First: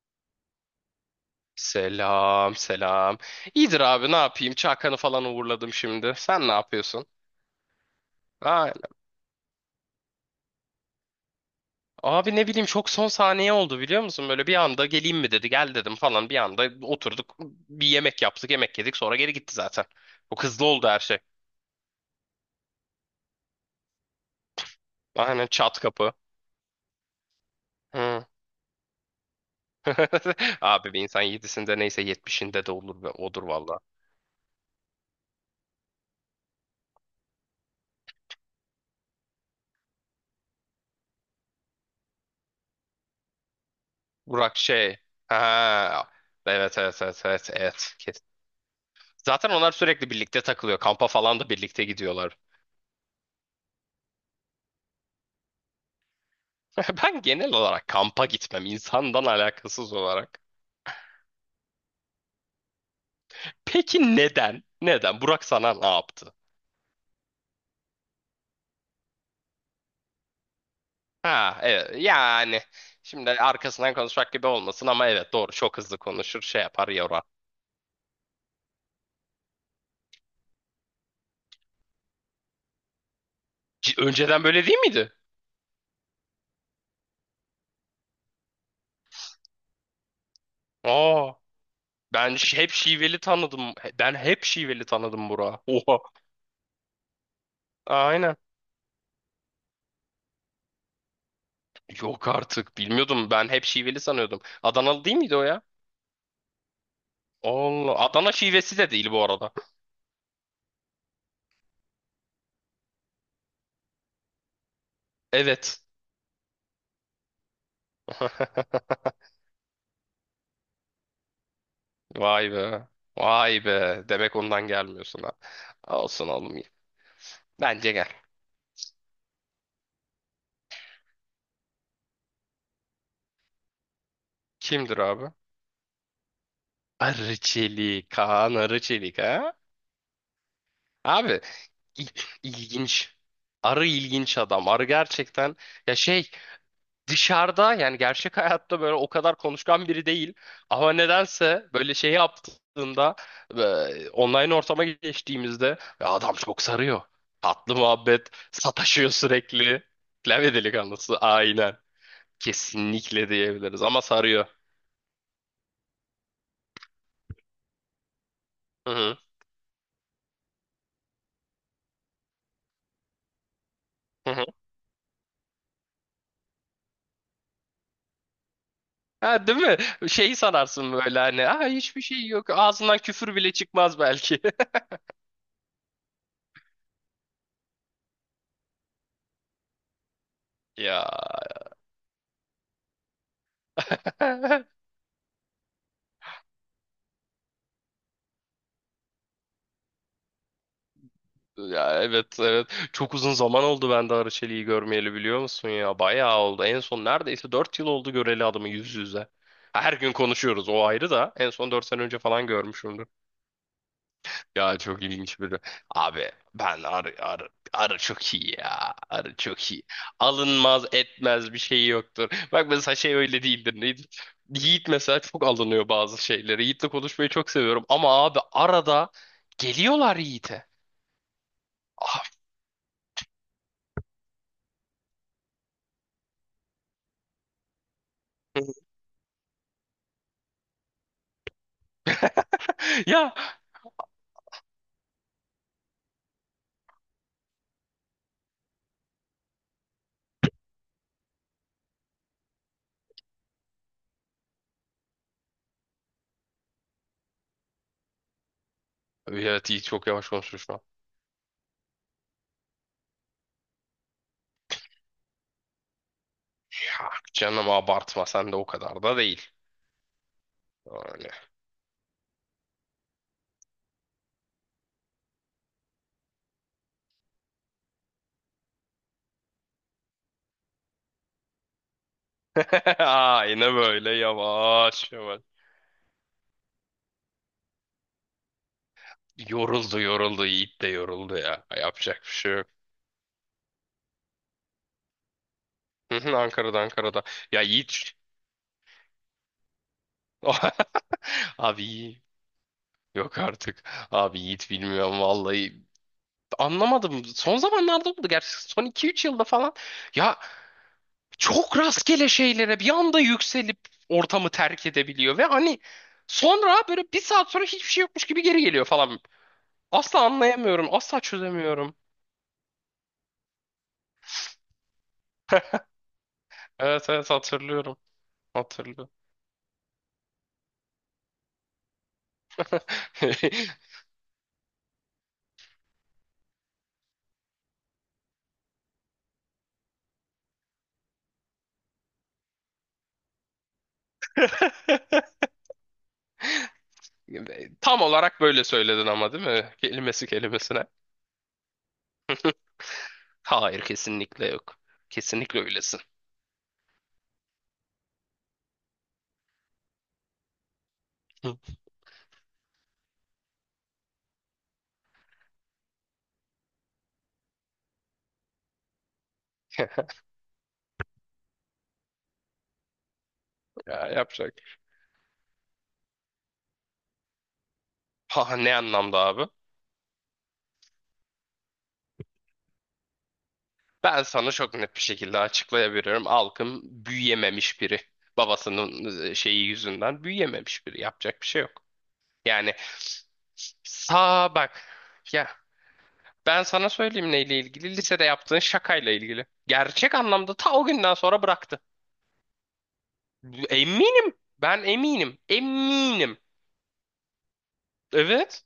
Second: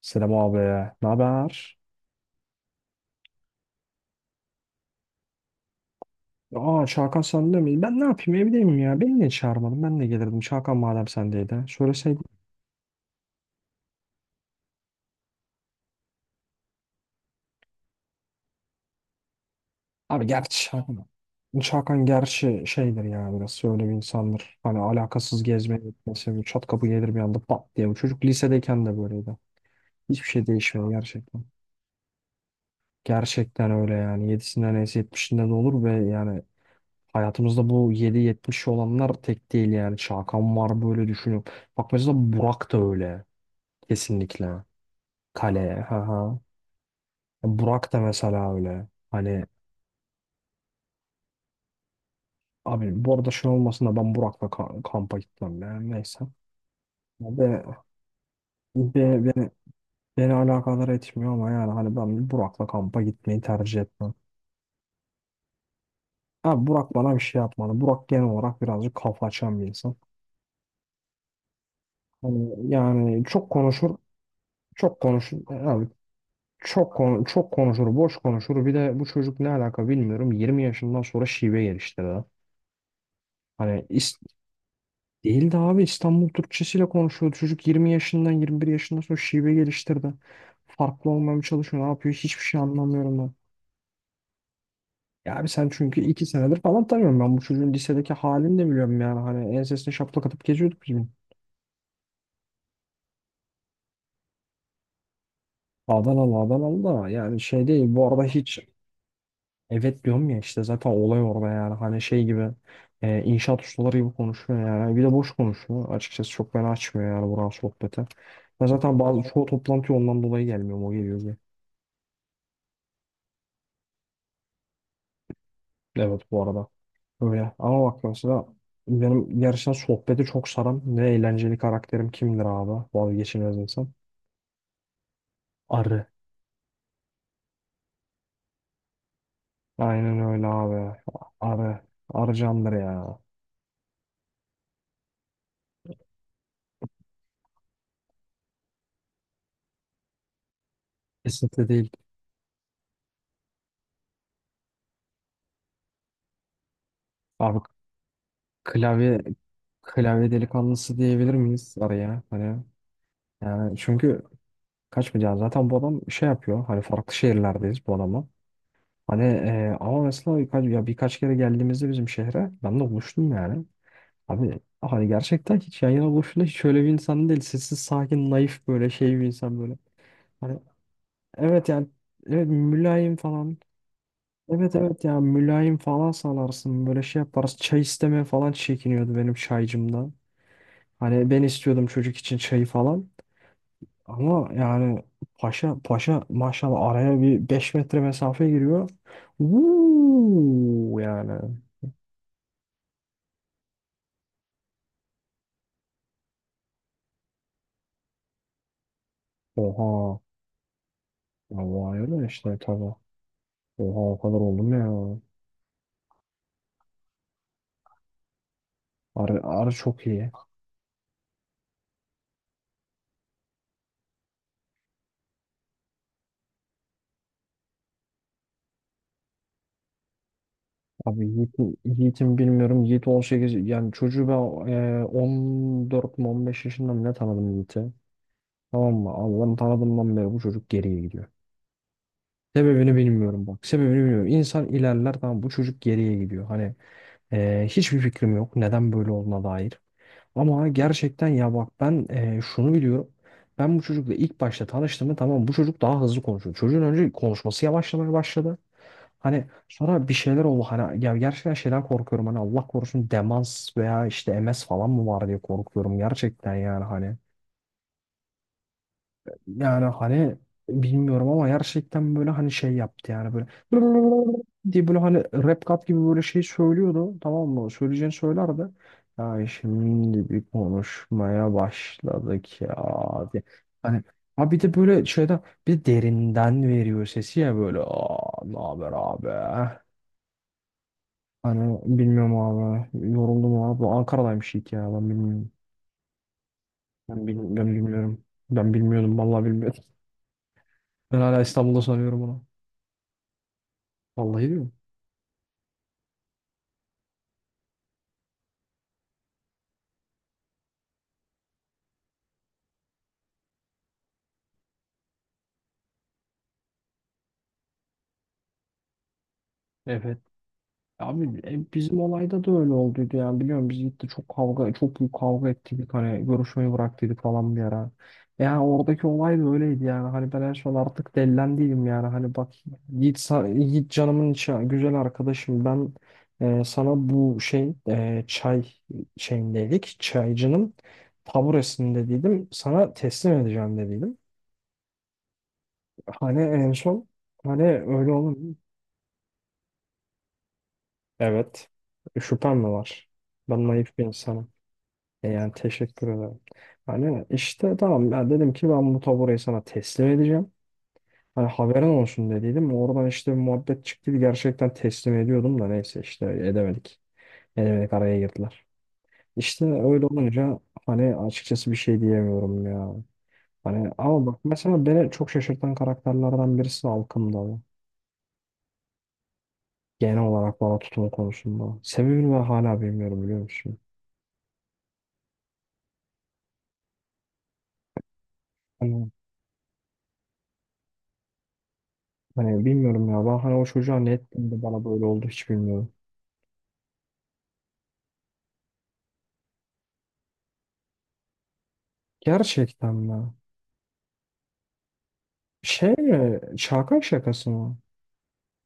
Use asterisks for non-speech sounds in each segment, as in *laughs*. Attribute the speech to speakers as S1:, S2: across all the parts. S1: Selam abi. Ne haber?
S2: Selam, selam. İyidir abi ne yapayım? Çakan'ı falan uğurladım şimdi. Sen ne
S1: Aa,
S2: yapıyorsun?
S1: Çağkan sende mi? Ben ne yapayım, evdeyim
S2: Aynen.
S1: ya. Beni niye çağırmadın? Ben de gelirdim. Çağkan madem sendeydi, söyleseydin.
S2: Abi ne bileyim çok son saniye oldu biliyor musun? Böyle bir anda geleyim mi dedi. Gel dedim falan. Bir anda oturduk. Bir yemek yaptık, yemek yedik. Sonra geri gitti zaten.
S1: Abi
S2: Çok
S1: gerçi
S2: hızlı oldu her
S1: Çağkan.
S2: şey.
S1: Çağkan gerçi şeydir ya, biraz öyle bir insandır. Hani alakasız
S2: Aynen
S1: gezmeye
S2: çat kapı.
S1: gitmesi. Çat kapı gelir bir anda, pat diye. Bu çocuk
S2: Hı.
S1: lisedeyken de böyleydi. Hiçbir şey
S2: *laughs*
S1: değişmiyor
S2: Abi bir insan
S1: gerçekten.
S2: yedisinde neyse yetmişinde de olur ve odur
S1: Gerçekten
S2: valla.
S1: öyle yani. Yedisinden neyse yetmişinde de olur ve yani hayatımızda bu 7-70 olanlar tek değil yani. Çağkan var, böyle düşünüyorum. Bak mesela Burak da öyle. Kesinlikle.
S2: Burak şey.
S1: Kale. Ha
S2: Ha.
S1: ha.
S2: Evet evet evet evet
S1: Burak
S2: evet.
S1: da
S2: Kesin.
S1: mesela öyle. Hani
S2: Zaten onlar sürekli birlikte takılıyor. Kampa falan da birlikte gidiyorlar.
S1: abi bu arada şey olmasın da ben Burak'la kampa gitmem yani, neyse.
S2: *laughs* Ben genel
S1: Ve,
S2: olarak kampa gitmem
S1: ve
S2: insandan
S1: beni,
S2: alakasız
S1: beni
S2: olarak.
S1: alakadar etmiyor ama yani hani ben Burak'la kampa gitmeyi tercih etmem.
S2: Peki neden? Neden? Burak sana ne yaptı?
S1: Abi Burak bana bir şey yapmadı. Burak genel olarak birazcık kafa açan bir insan.
S2: Ha evet yani
S1: Hani yani
S2: şimdi
S1: çok
S2: arkasından
S1: konuşur,
S2: konuşmak gibi olmasın
S1: çok
S2: ama evet
S1: konuşur.
S2: doğru çok
S1: Abi
S2: hızlı konuşur şey yapar yorar.
S1: çok konuşur, boş konuşur. Bir de bu çocuk ne alaka bilmiyorum. 20 yaşından sonra şive geliştirdi. Hani is-
S2: Önceden böyle değil miydi?
S1: Değildi abi, İstanbul Türkçesiyle konuşuyordu. Çocuk 20 yaşından 21 yaşından sonra şive geliştirdi. Farklı
S2: Aa
S1: olmamaya çalışıyor. Ne yapıyor?
S2: ben
S1: Hiçbir şey
S2: hep
S1: anlamıyorum
S2: şiveli
S1: ben.
S2: tanıdım. Ben hep şiveli tanıdım
S1: Ya abi
S2: Burak'ı.
S1: sen
S2: Oha
S1: çünkü 2 senedir falan tanıyorum, ben bu çocuğun lisedeki
S2: aynen.
S1: halini de biliyorum yani. Hani ensesine şaplak atıp geziyorduk biz bunu.
S2: Yok artık bilmiyordum ben hep şiveli sanıyordum. Adanalı değil miydi o ya?
S1: Adanalı, Adanalı da yani şey değil.
S2: Allah
S1: Bu arada
S2: Adana
S1: hiç,
S2: şivesi de değil bu arada.
S1: evet, diyorum ya, işte zaten olay orada yani. Hani şey gibi, inşaat ustaları gibi konuşuyor yani. Bir de boş
S2: Evet.
S1: konuşuyor. Açıkçası çok beni açmıyor yani buranın sohbeti. Ben zaten
S2: *laughs*
S1: bazı çoğu toplantıya ondan dolayı gelmiyorum. O geliyor.
S2: Vay be. Vay be. Demek ondan gelmiyorsun ha.
S1: Evet,
S2: Olsun
S1: bu
S2: oğlum.
S1: arada. Öyle. Ama
S2: Bence
S1: bak
S2: gel.
S1: mesela benim gerçekten sohbeti çok saran ve eğlenceli karakterim kimdir abi? Vazgeçilmez insan.
S2: Kimdir abi?
S1: Arı.
S2: Arı Çelik. Kaan Arı Çelik ha?
S1: Aynen öyle abi.
S2: Abi
S1: Arı.
S2: il-
S1: Arı candır
S2: ilginç.
S1: ya.
S2: Arı ilginç adam. Arı gerçekten ya şey dışarıda yani gerçek hayatta böyle o kadar konuşkan biri değil. Ama nedense
S1: Kesinlikle değil.
S2: böyle şey yaptığında online ortama geçtiğimizde "Ya adam çok sarıyor.
S1: Abi
S2: Tatlı muhabbet, sataşıyor
S1: klavye
S2: sürekli.
S1: klavye
S2: Klavye
S1: delikanlısı
S2: delikanlısı
S1: diyebilir miyiz
S2: aynen.
S1: Arı'ya? Hani
S2: Kesinlikle
S1: yani
S2: diyebiliriz ama
S1: çünkü
S2: sarıyor.
S1: kaçmayacağız. Zaten bu adam şey yapıyor. Hani farklı şehirlerdeyiz bu adama.
S2: Hı hı.
S1: Hani ama mesela birkaç, ya birkaç kere geldiğimizde bizim şehre ben de buluştum yani.
S2: Hı hı.
S1: Abi hani gerçekten hiç yan yana boşuna hiç öyle bir insan değil. Sessiz, sakin, naif, böyle şey bir
S2: Ha, değil
S1: insan
S2: mi?
S1: böyle.
S2: Şeyi
S1: Hani
S2: sanarsın böyle hani. Aa,
S1: evet yani,
S2: hiçbir şey
S1: evet,
S2: yok. Ağzından
S1: mülayim
S2: küfür bile
S1: falan.
S2: çıkmaz belki. *laughs*
S1: Evet evet ya, mülayim falan sanarsın, böyle şey yaparız. Çay istemeye falan çekiniyordu benim çaycımdan.
S2: Ya.
S1: Hani ben istiyordum çocuk için çayı falan. Ama
S2: *laughs*
S1: yani paşa paşa maşallah araya bir 5 metre mesafe giriyor. Uuu yani.
S2: Ya evet evet. Çok uzun zaman oldu ben de Arıçeli'yi görmeyeli biliyor musun ya? Bayağı oldu. En son neredeyse 4 yıl oldu göreli adamı yüz yüze. Her gün
S1: Oha.
S2: konuşuyoruz o ayrı da. En
S1: Ya
S2: son 4
S1: vay,
S2: sene önce
S1: öyle
S2: falan
S1: işte tabii.
S2: görmüşüm.
S1: Oha, o kadar oldu mu
S2: Ya çok
S1: ya?
S2: ilginç biri. Abi ben arı arı arı çok iyi ya. Arı
S1: Arı, Arı
S2: çok iyi.
S1: çok iyi.
S2: Alınmaz etmez bir şey yoktur. Bak mesela şey öyle değildir. Neydi? Yiğit mesela çok alınıyor bazı şeylere. Yiğit'le konuşmayı çok seviyorum ama abi arada geliyorlar Yiğit'e.
S1: Abi Yiğit'in
S2: Ah,
S1: Yiğit'in bilmiyorum. Yiğit 18, yani çocuğu ben 14 mü 15 yaşında mı ne tanıdım Yiğit'i. Tamam mı? Abi ben tanıdığımdan beri bu çocuk geriye gidiyor. Sebebini
S2: *laughs* ya
S1: bilmiyorum bak. Sebebini bilmiyorum. İnsan ilerler, tamam, bu çocuk geriye gidiyor. Hani hiçbir fikrim yok. Neden böyle olduğuna dair. Ama gerçekten ya bak, ben şunu biliyorum. Ben bu çocukla ilk başta tanıştığımda tamam, bu çocuk daha hızlı konuşuyor. Çocuğun önce konuşması yavaşlamaya başladı. Hani
S2: evet Yiğit çok
S1: sonra bir
S2: yavaş
S1: şeyler oldu.
S2: konuşmuş lan.
S1: Hani ya gerçekten şeyden korkuyorum. Hani Allah korusun, demans veya işte MS falan mı var diye korkuyorum gerçekten yani,
S2: Ya
S1: hani.
S2: canım abartma sen de o kadar da değil.
S1: Yani hani bilmiyorum
S2: Öyle.
S1: ama gerçekten böyle hani şey yaptı yani, böyle *laughs* diye, böyle hani rap kat gibi, böyle şey söylüyordu, tamam mı? Söyleyeceğini söylerdi. Ya şimdi bir konuşmaya başladık ya,
S2: *laughs*
S1: diye.
S2: Aynen
S1: Hani,
S2: böyle
S1: ha, bir de böyle
S2: yavaş
S1: şeyden,
S2: yavaş.
S1: bir de derinden veriyor sesi ya, böyle, aa ne haber abi?
S2: Yoruldu yoruldu Yiğit de yoruldu ya.
S1: Hani
S2: Yapacak bir
S1: bilmiyorum
S2: şey yok.
S1: abi, yoruldum abi. Ankara'daymış ilk, ya ben bilmiyorum.
S2: Hı hı, Ankara'da Ankara'da.
S1: Ben, bil
S2: Ya
S1: ben
S2: Yiğit.
S1: bilmiyorum. Ben bilmiyordum vallahi, bilmiyordum.
S2: *laughs*
S1: Ben hala İstanbul'da
S2: Abi iyi.
S1: sanıyorum.
S2: Yok artık. Abi
S1: Vallahi
S2: Yiğit
S1: diyorum.
S2: bilmiyorum vallahi. Anlamadım. Son zamanlarda oldu. Gerçi son 2-3 yılda falan. Ya çok rastgele şeylere bir anda yükselip ortamı terk edebiliyor. Ve hani sonra böyle bir saat sonra hiçbir şey yokmuş gibi geri geliyor falan.
S1: Evet.
S2: Asla anlayamıyorum. Asla
S1: Abi
S2: çözemiyorum.
S1: bizim olayda da öyle olduydu yani, biliyorum biz gitti, çok kavga, çok büyük kavga
S2: *laughs*
S1: ettik, hani görüşmeyi
S2: Evet
S1: bıraktıydık
S2: evet
S1: falan bir ara.
S2: hatırlıyorum.
S1: Yani oradaki
S2: Hatırlıyorum.
S1: olay da öyleydi yani, hani ben en son artık dellendiydim yani, hani bak, Yiğit, Yiğit canımın içi güzel arkadaşım, ben sana bu şey çay şeyindeydik, çaycının taburesinde, dedim sana teslim edeceğim dediydim. Hani en son, hani
S2: *laughs* Tam
S1: öyle olur.
S2: olarak böyle söyledin ama değil mi? Kelimesi kelimesine.
S1: Evet.
S2: *laughs*
S1: Şüphem mi var? Ben
S2: Hayır
S1: naif bir
S2: kesinlikle
S1: insanım.
S2: yok.
S1: E yani
S2: Kesinlikle öylesin.
S1: teşekkür ederim. Hani işte tamam, ben dedim ki ben bu taburayı sana teslim edeceğim. Hani
S2: Hı.
S1: haberin olsun, dediydim. Oradan işte bir muhabbet çıktı. Gerçekten teslim ediyordum da neyse işte edemedik. Edemedik, araya girdiler. İşte
S2: *laughs*
S1: öyle olunca hani açıkçası bir şey diyemiyorum ya. Hani
S2: Ya
S1: ama bak
S2: yapacak.
S1: mesela beni çok şaşırtan karakterlerden birisi halkımda, bu.
S2: Ha, ne anlamda abi?
S1: Genel olarak bana tutumu konusunda. Sebebini ben hala bilmiyorum, biliyor musun?
S2: Ben sana çok net bir şekilde açıklayabilirim. Alkım büyüyememiş biri.
S1: Hani
S2: Babasının şeyi yüzünden büyüyememiş biri. Yapacak bir şey yok.
S1: Hani
S2: Yani
S1: bilmiyorum ya. Ben hani o çocuğa ne ettim
S2: sağ
S1: de
S2: bak.
S1: bana böyle oldu
S2: Ya
S1: hiç bilmiyorum.
S2: ben sana söyleyeyim neyle ilgili? Lisede yaptığın şakayla ilgili. Gerçek anlamda ta o günden sonra bıraktı.
S1: Gerçekten mi?
S2: Eminim. Ben eminim.
S1: Şey
S2: Eminim.
S1: mi? Şaka şakası mı?
S2: Evet.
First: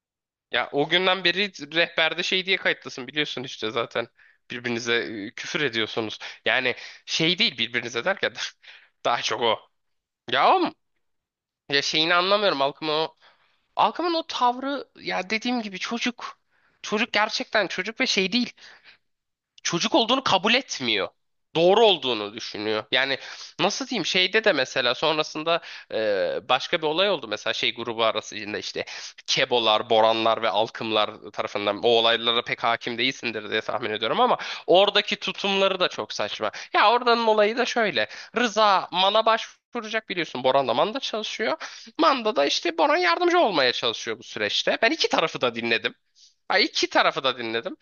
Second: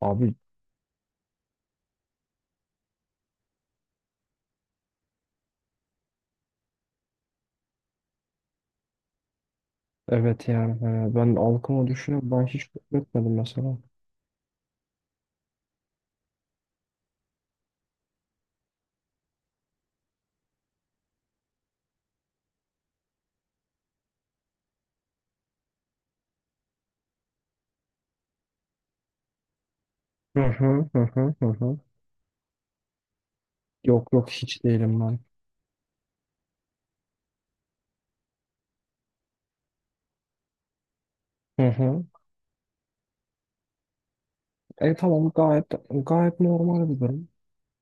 S1: Abi
S2: Ya o günden beri rehberde şey diye kayıtlısın biliyorsun işte zaten birbirinize küfür ediyorsunuz. Yani şey değil birbirinize derken *laughs* daha çok o.
S1: evet
S2: Ya oğlum
S1: yani. Hani ben
S2: ya
S1: halkımı
S2: şeyini
S1: düşünüp ben
S2: anlamıyorum
S1: hiç
S2: Alkım'ın o
S1: etmedim mesela.
S2: Alkım'ın o tavrı ya dediğim gibi çocuk. Çocuk gerçekten çocuk ve şey değil çocuk olduğunu kabul etmiyor. Doğru olduğunu düşünüyor. Yani nasıl diyeyim şeyde de mesela sonrasında başka bir olay oldu. Mesela şey grubu arasında işte Kebolar,
S1: Hı
S2: Boranlar ve
S1: hı hı
S2: Alkımlar
S1: hı hı hı.
S2: tarafından o olaylara pek hakim değilsindir diye tahmin
S1: Yok
S2: ediyorum
S1: yok,
S2: ama
S1: hiç değilim
S2: oradaki
S1: ben.
S2: tutumları da çok saçma. Ya oradanın olayı da şöyle. Rıza Man'a başvuracak biliyorsun. Boran da Man'da çalışıyor.
S1: Hı hı.
S2: Manda da işte Boran yardımcı olmaya çalışıyor bu süreçte. Ben
S1: E
S2: iki
S1: tamam,
S2: tarafı da
S1: gayet
S2: dinledim.
S1: gayet
S2: Ay
S1: normal
S2: iki
S1: bir
S2: tarafı
S1: durum.
S2: da dinledim.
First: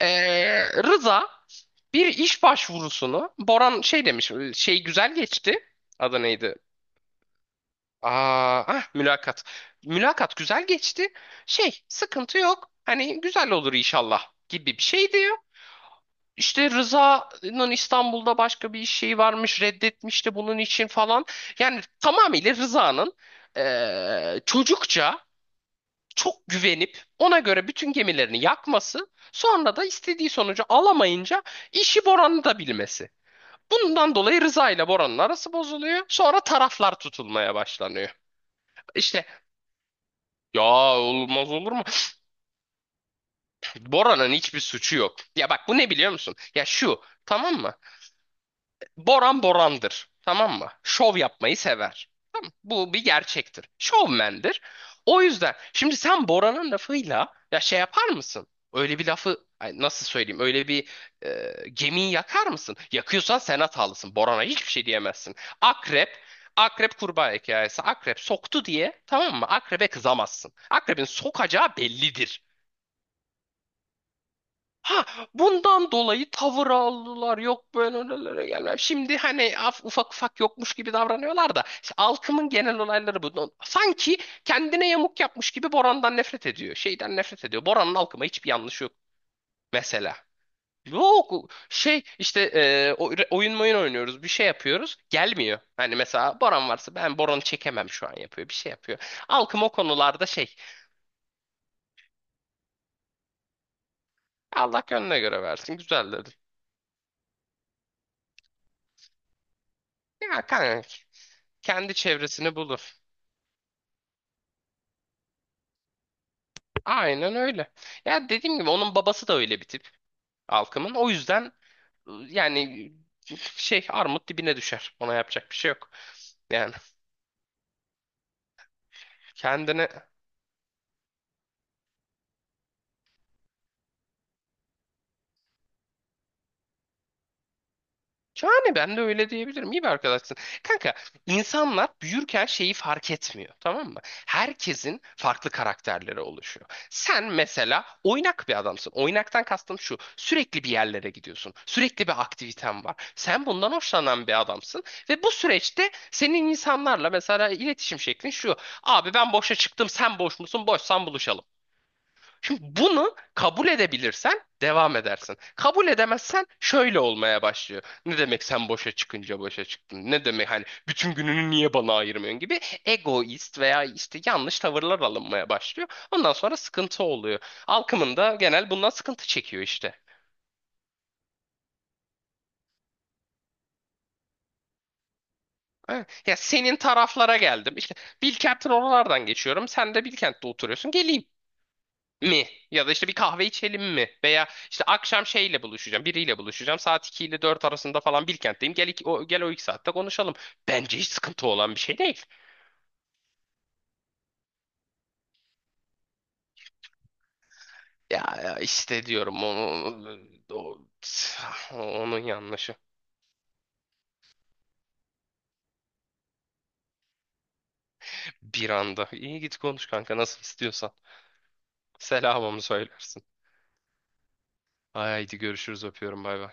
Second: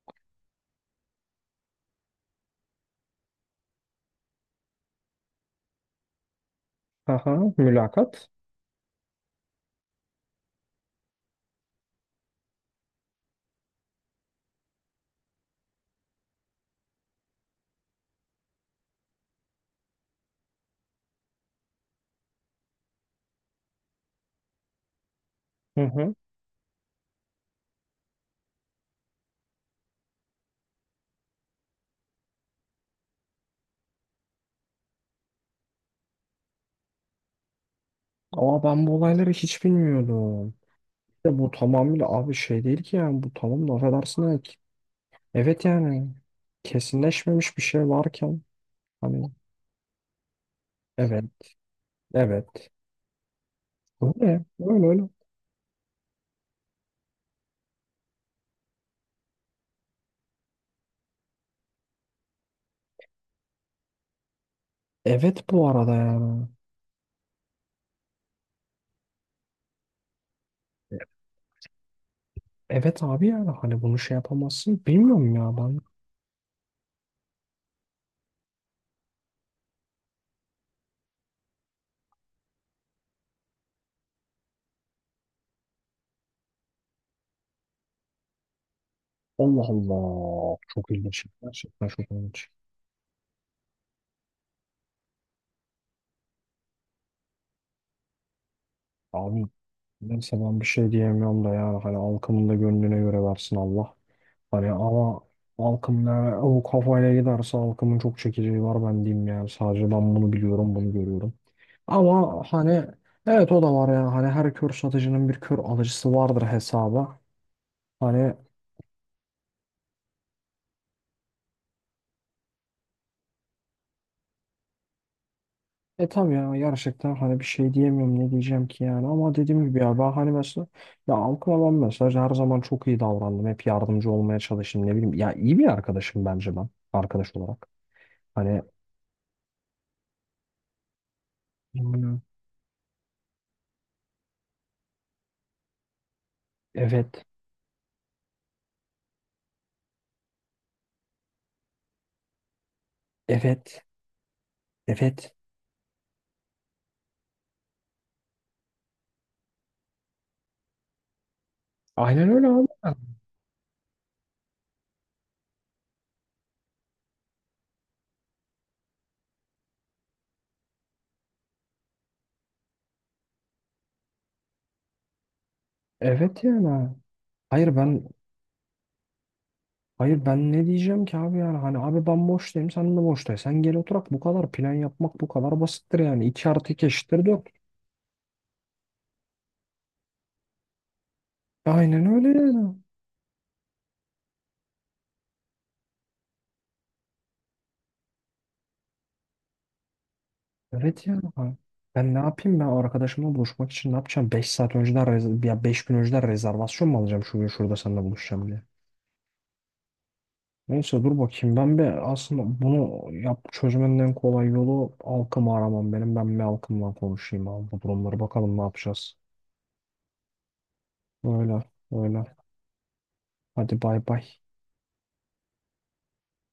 S2: Rıza bir iş başvurusunu Boran şey demiş şey güzel geçti. Adı neydi?
S1: Hı hı. Mülakat.
S2: Aa, ah, mülakat. Mülakat güzel geçti. Şey sıkıntı yok. Hani güzel olur inşallah gibi bir şey diyor. İşte Rıza'nın İstanbul'da başka bir iş şeyi varmış reddetmişti bunun için falan. Yani tamamıyla Rıza'nın çocukça
S1: Hı hı.
S2: çok güvenip ona göre bütün gemilerini yakması sonra da istediği sonucu alamayınca işi Boran'ı da bilmesi. Bundan dolayı Rıza ile Bora'nın arası bozuluyor. Sonra taraflar tutulmaya başlanıyor.
S1: Ama ben bu
S2: İşte
S1: olayları hiç bilmiyordum.
S2: ya
S1: De bu
S2: olmaz olur mu?
S1: tamamıyla abi şey değil ki yani, bu tamam laf
S2: Bora'nın
S1: edersin.
S2: hiçbir suçu yok. Ya bak
S1: Evet
S2: bu ne
S1: yani,
S2: biliyor musun? Ya şu tamam
S1: kesinleşmemiş bir
S2: mı?
S1: şey varken hani,
S2: Boran Boran'dır. Tamam mı? Şov
S1: evet
S2: yapmayı sever. Tamam mı?
S1: evet,
S2: Bu bir gerçektir.
S1: öyle
S2: Şovmendir.
S1: öyle öyle.
S2: O yüzden şimdi sen Boran'ın lafıyla ya şey yapar mısın? Öyle bir lafı ay nasıl söyleyeyim? Öyle bir gemiyi yakar mısın? Yakıyorsan sen hatalısın. Boran'a hiçbir şey diyemezsin.
S1: Evet, bu arada
S2: Akrep
S1: yani.
S2: Akrep kurbağa hikayesi. Akrep soktu diye tamam mı? Akrebe kızamazsın. Akrebin sokacağı bellidir.
S1: Evet abi yani, hani bunu şey yapamazsın.
S2: Ha,
S1: Bilmiyorum ya ben.
S2: bundan dolayı tavır aldılar. Yok böyle öylelere gelmem. Şimdi hani ufak ufak yokmuş gibi davranıyorlar da işte halkımın genel olayları bu. No, sanki kendine yamuk yapmış gibi Boran'dan nefret ediyor. Şeyden nefret ediyor. Boran'ın halkıma hiçbir yanlışı yok
S1: Allah
S2: mesela.
S1: Allah. Çok ilginç.
S2: Yok
S1: Gerçekten
S2: şey
S1: çok
S2: işte
S1: ilginç.
S2: oyun oynuyoruz bir şey yapıyoruz gelmiyor. Hani mesela Boran varsa ben Boran'ı çekemem şu an yapıyor bir şey yapıyor.
S1: Abi
S2: Halkım o konularda
S1: neyse,
S2: şey
S1: ben bir şey diyemiyorum da yani, hani halkımın da gönlüne göre versin Allah. Hani
S2: Allah gönlüne
S1: ama
S2: göre versin
S1: halkım
S2: güzel.
S1: ne, o kafayla giderse halkımın çok çekeceği var, ben diyeyim yani. Sadece ben bunu
S2: Ya
S1: biliyorum,
S2: kanka
S1: bunu görüyorum.
S2: kendi
S1: Ama
S2: çevresini
S1: hani
S2: bulur.
S1: evet, o da var ya, hani her kör satıcının bir kör alıcısı vardır hesaba.
S2: Aynen öyle. Ya
S1: Hani
S2: dediğim gibi onun babası da öyle bir tip Alkım'ın. O yüzden yani şey armut dibine düşer. Ona yapacak bir şey yok.
S1: e tabii ya,
S2: Yani
S1: gerçekten hani bir şey diyemiyorum ne diyeceğim ki yani, ama dediğim gibi
S2: kendine.
S1: ya, ben hani mesela ya halkıma ben mesela her zaman çok iyi davrandım, hep yardımcı olmaya çalıştım, ne bileyim ya, iyi bir arkadaşım bence ben arkadaş olarak. Hani.
S2: Yani ben de öyle diyebilirim. İyi bir arkadaşsın. Kanka insanlar
S1: Yani.
S2: büyürken şeyi fark etmiyor. Tamam mı? Herkesin farklı karakterleri oluşuyor.
S1: Evet
S2: Sen mesela oynak bir adamsın. Oynaktan kastım şu. Sürekli bir yerlere gidiyorsun. Sürekli bir aktiviten var. Sen bundan
S1: evet
S2: hoşlanan bir adamsın. Ve bu
S1: evet,
S2: süreçte senin insanlarla mesela iletişim şeklin şu. Abi ben boşa çıktım sen boş musun? Boşsan buluşalım.
S1: aynen öyle
S2: Şimdi
S1: abi,
S2: bunu kabul edebilirsen devam edersin. Kabul edemezsen şöyle olmaya başlıyor. Ne demek sen boşa çıkınca boşa çıktın? Ne demek hani bütün gününü niye bana ayırmıyorsun gibi egoist veya işte yanlış tavırlar alınmaya başlıyor. Ondan
S1: evet
S2: sonra
S1: yani,
S2: sıkıntı oluyor.
S1: hayır ben
S2: Halkımın da genel bundan sıkıntı çekiyor işte.
S1: Hayır ben ne diyeceğim ki abi yani, hani abi ben boştayım, sen de boştayım. Sen gel oturak, bu kadar plan yapmak bu kadar basittir
S2: Ha,
S1: yani.
S2: ya
S1: 2 artı
S2: senin
S1: 2 eşittir
S2: taraflara
S1: 4.
S2: geldim. İşte Bilkent'in oralardan geçiyorum. Sen de Bilkent'te oturuyorsun. Geleyim
S1: Aynen öyle
S2: mi?
S1: yani.
S2: Ya da işte bir kahve içelim mi? Veya işte akşam şeyle buluşacağım, biriyle buluşacağım. Saat 2 ile 4 arasında falan Bilkent'teyim. Gel, o 2 saatte konuşalım. Bence
S1: Evet
S2: hiç
S1: yani.
S2: sıkıntı
S1: Ha.
S2: olan bir şey
S1: Ben ne
S2: değil.
S1: yapayım, ben arkadaşımla buluşmak için ne yapacağım? 5 saat önceden ya 5 gün önceden rezervasyon mu alacağım şu gün şurada seninle
S2: Ya
S1: buluşacağım
S2: ya
S1: diye.
S2: işte diyorum onu, o-
S1: Neyse dur bakayım, ben bir
S2: onun
S1: aslında
S2: yanlışı.
S1: bunu yap, çözümün en kolay yolu halkımı aramam benim. Ben bir halkımla konuşayım abi, bu durumları bakalım ne
S2: Bir anda.
S1: yapacağız.
S2: İyi git konuş kanka nasıl istiyorsan.
S1: Öyle, öyle.
S2: Selamımı söylersin.
S1: Hadi bay bay.
S2: Haydi görüşürüz öpüyorum bay bay.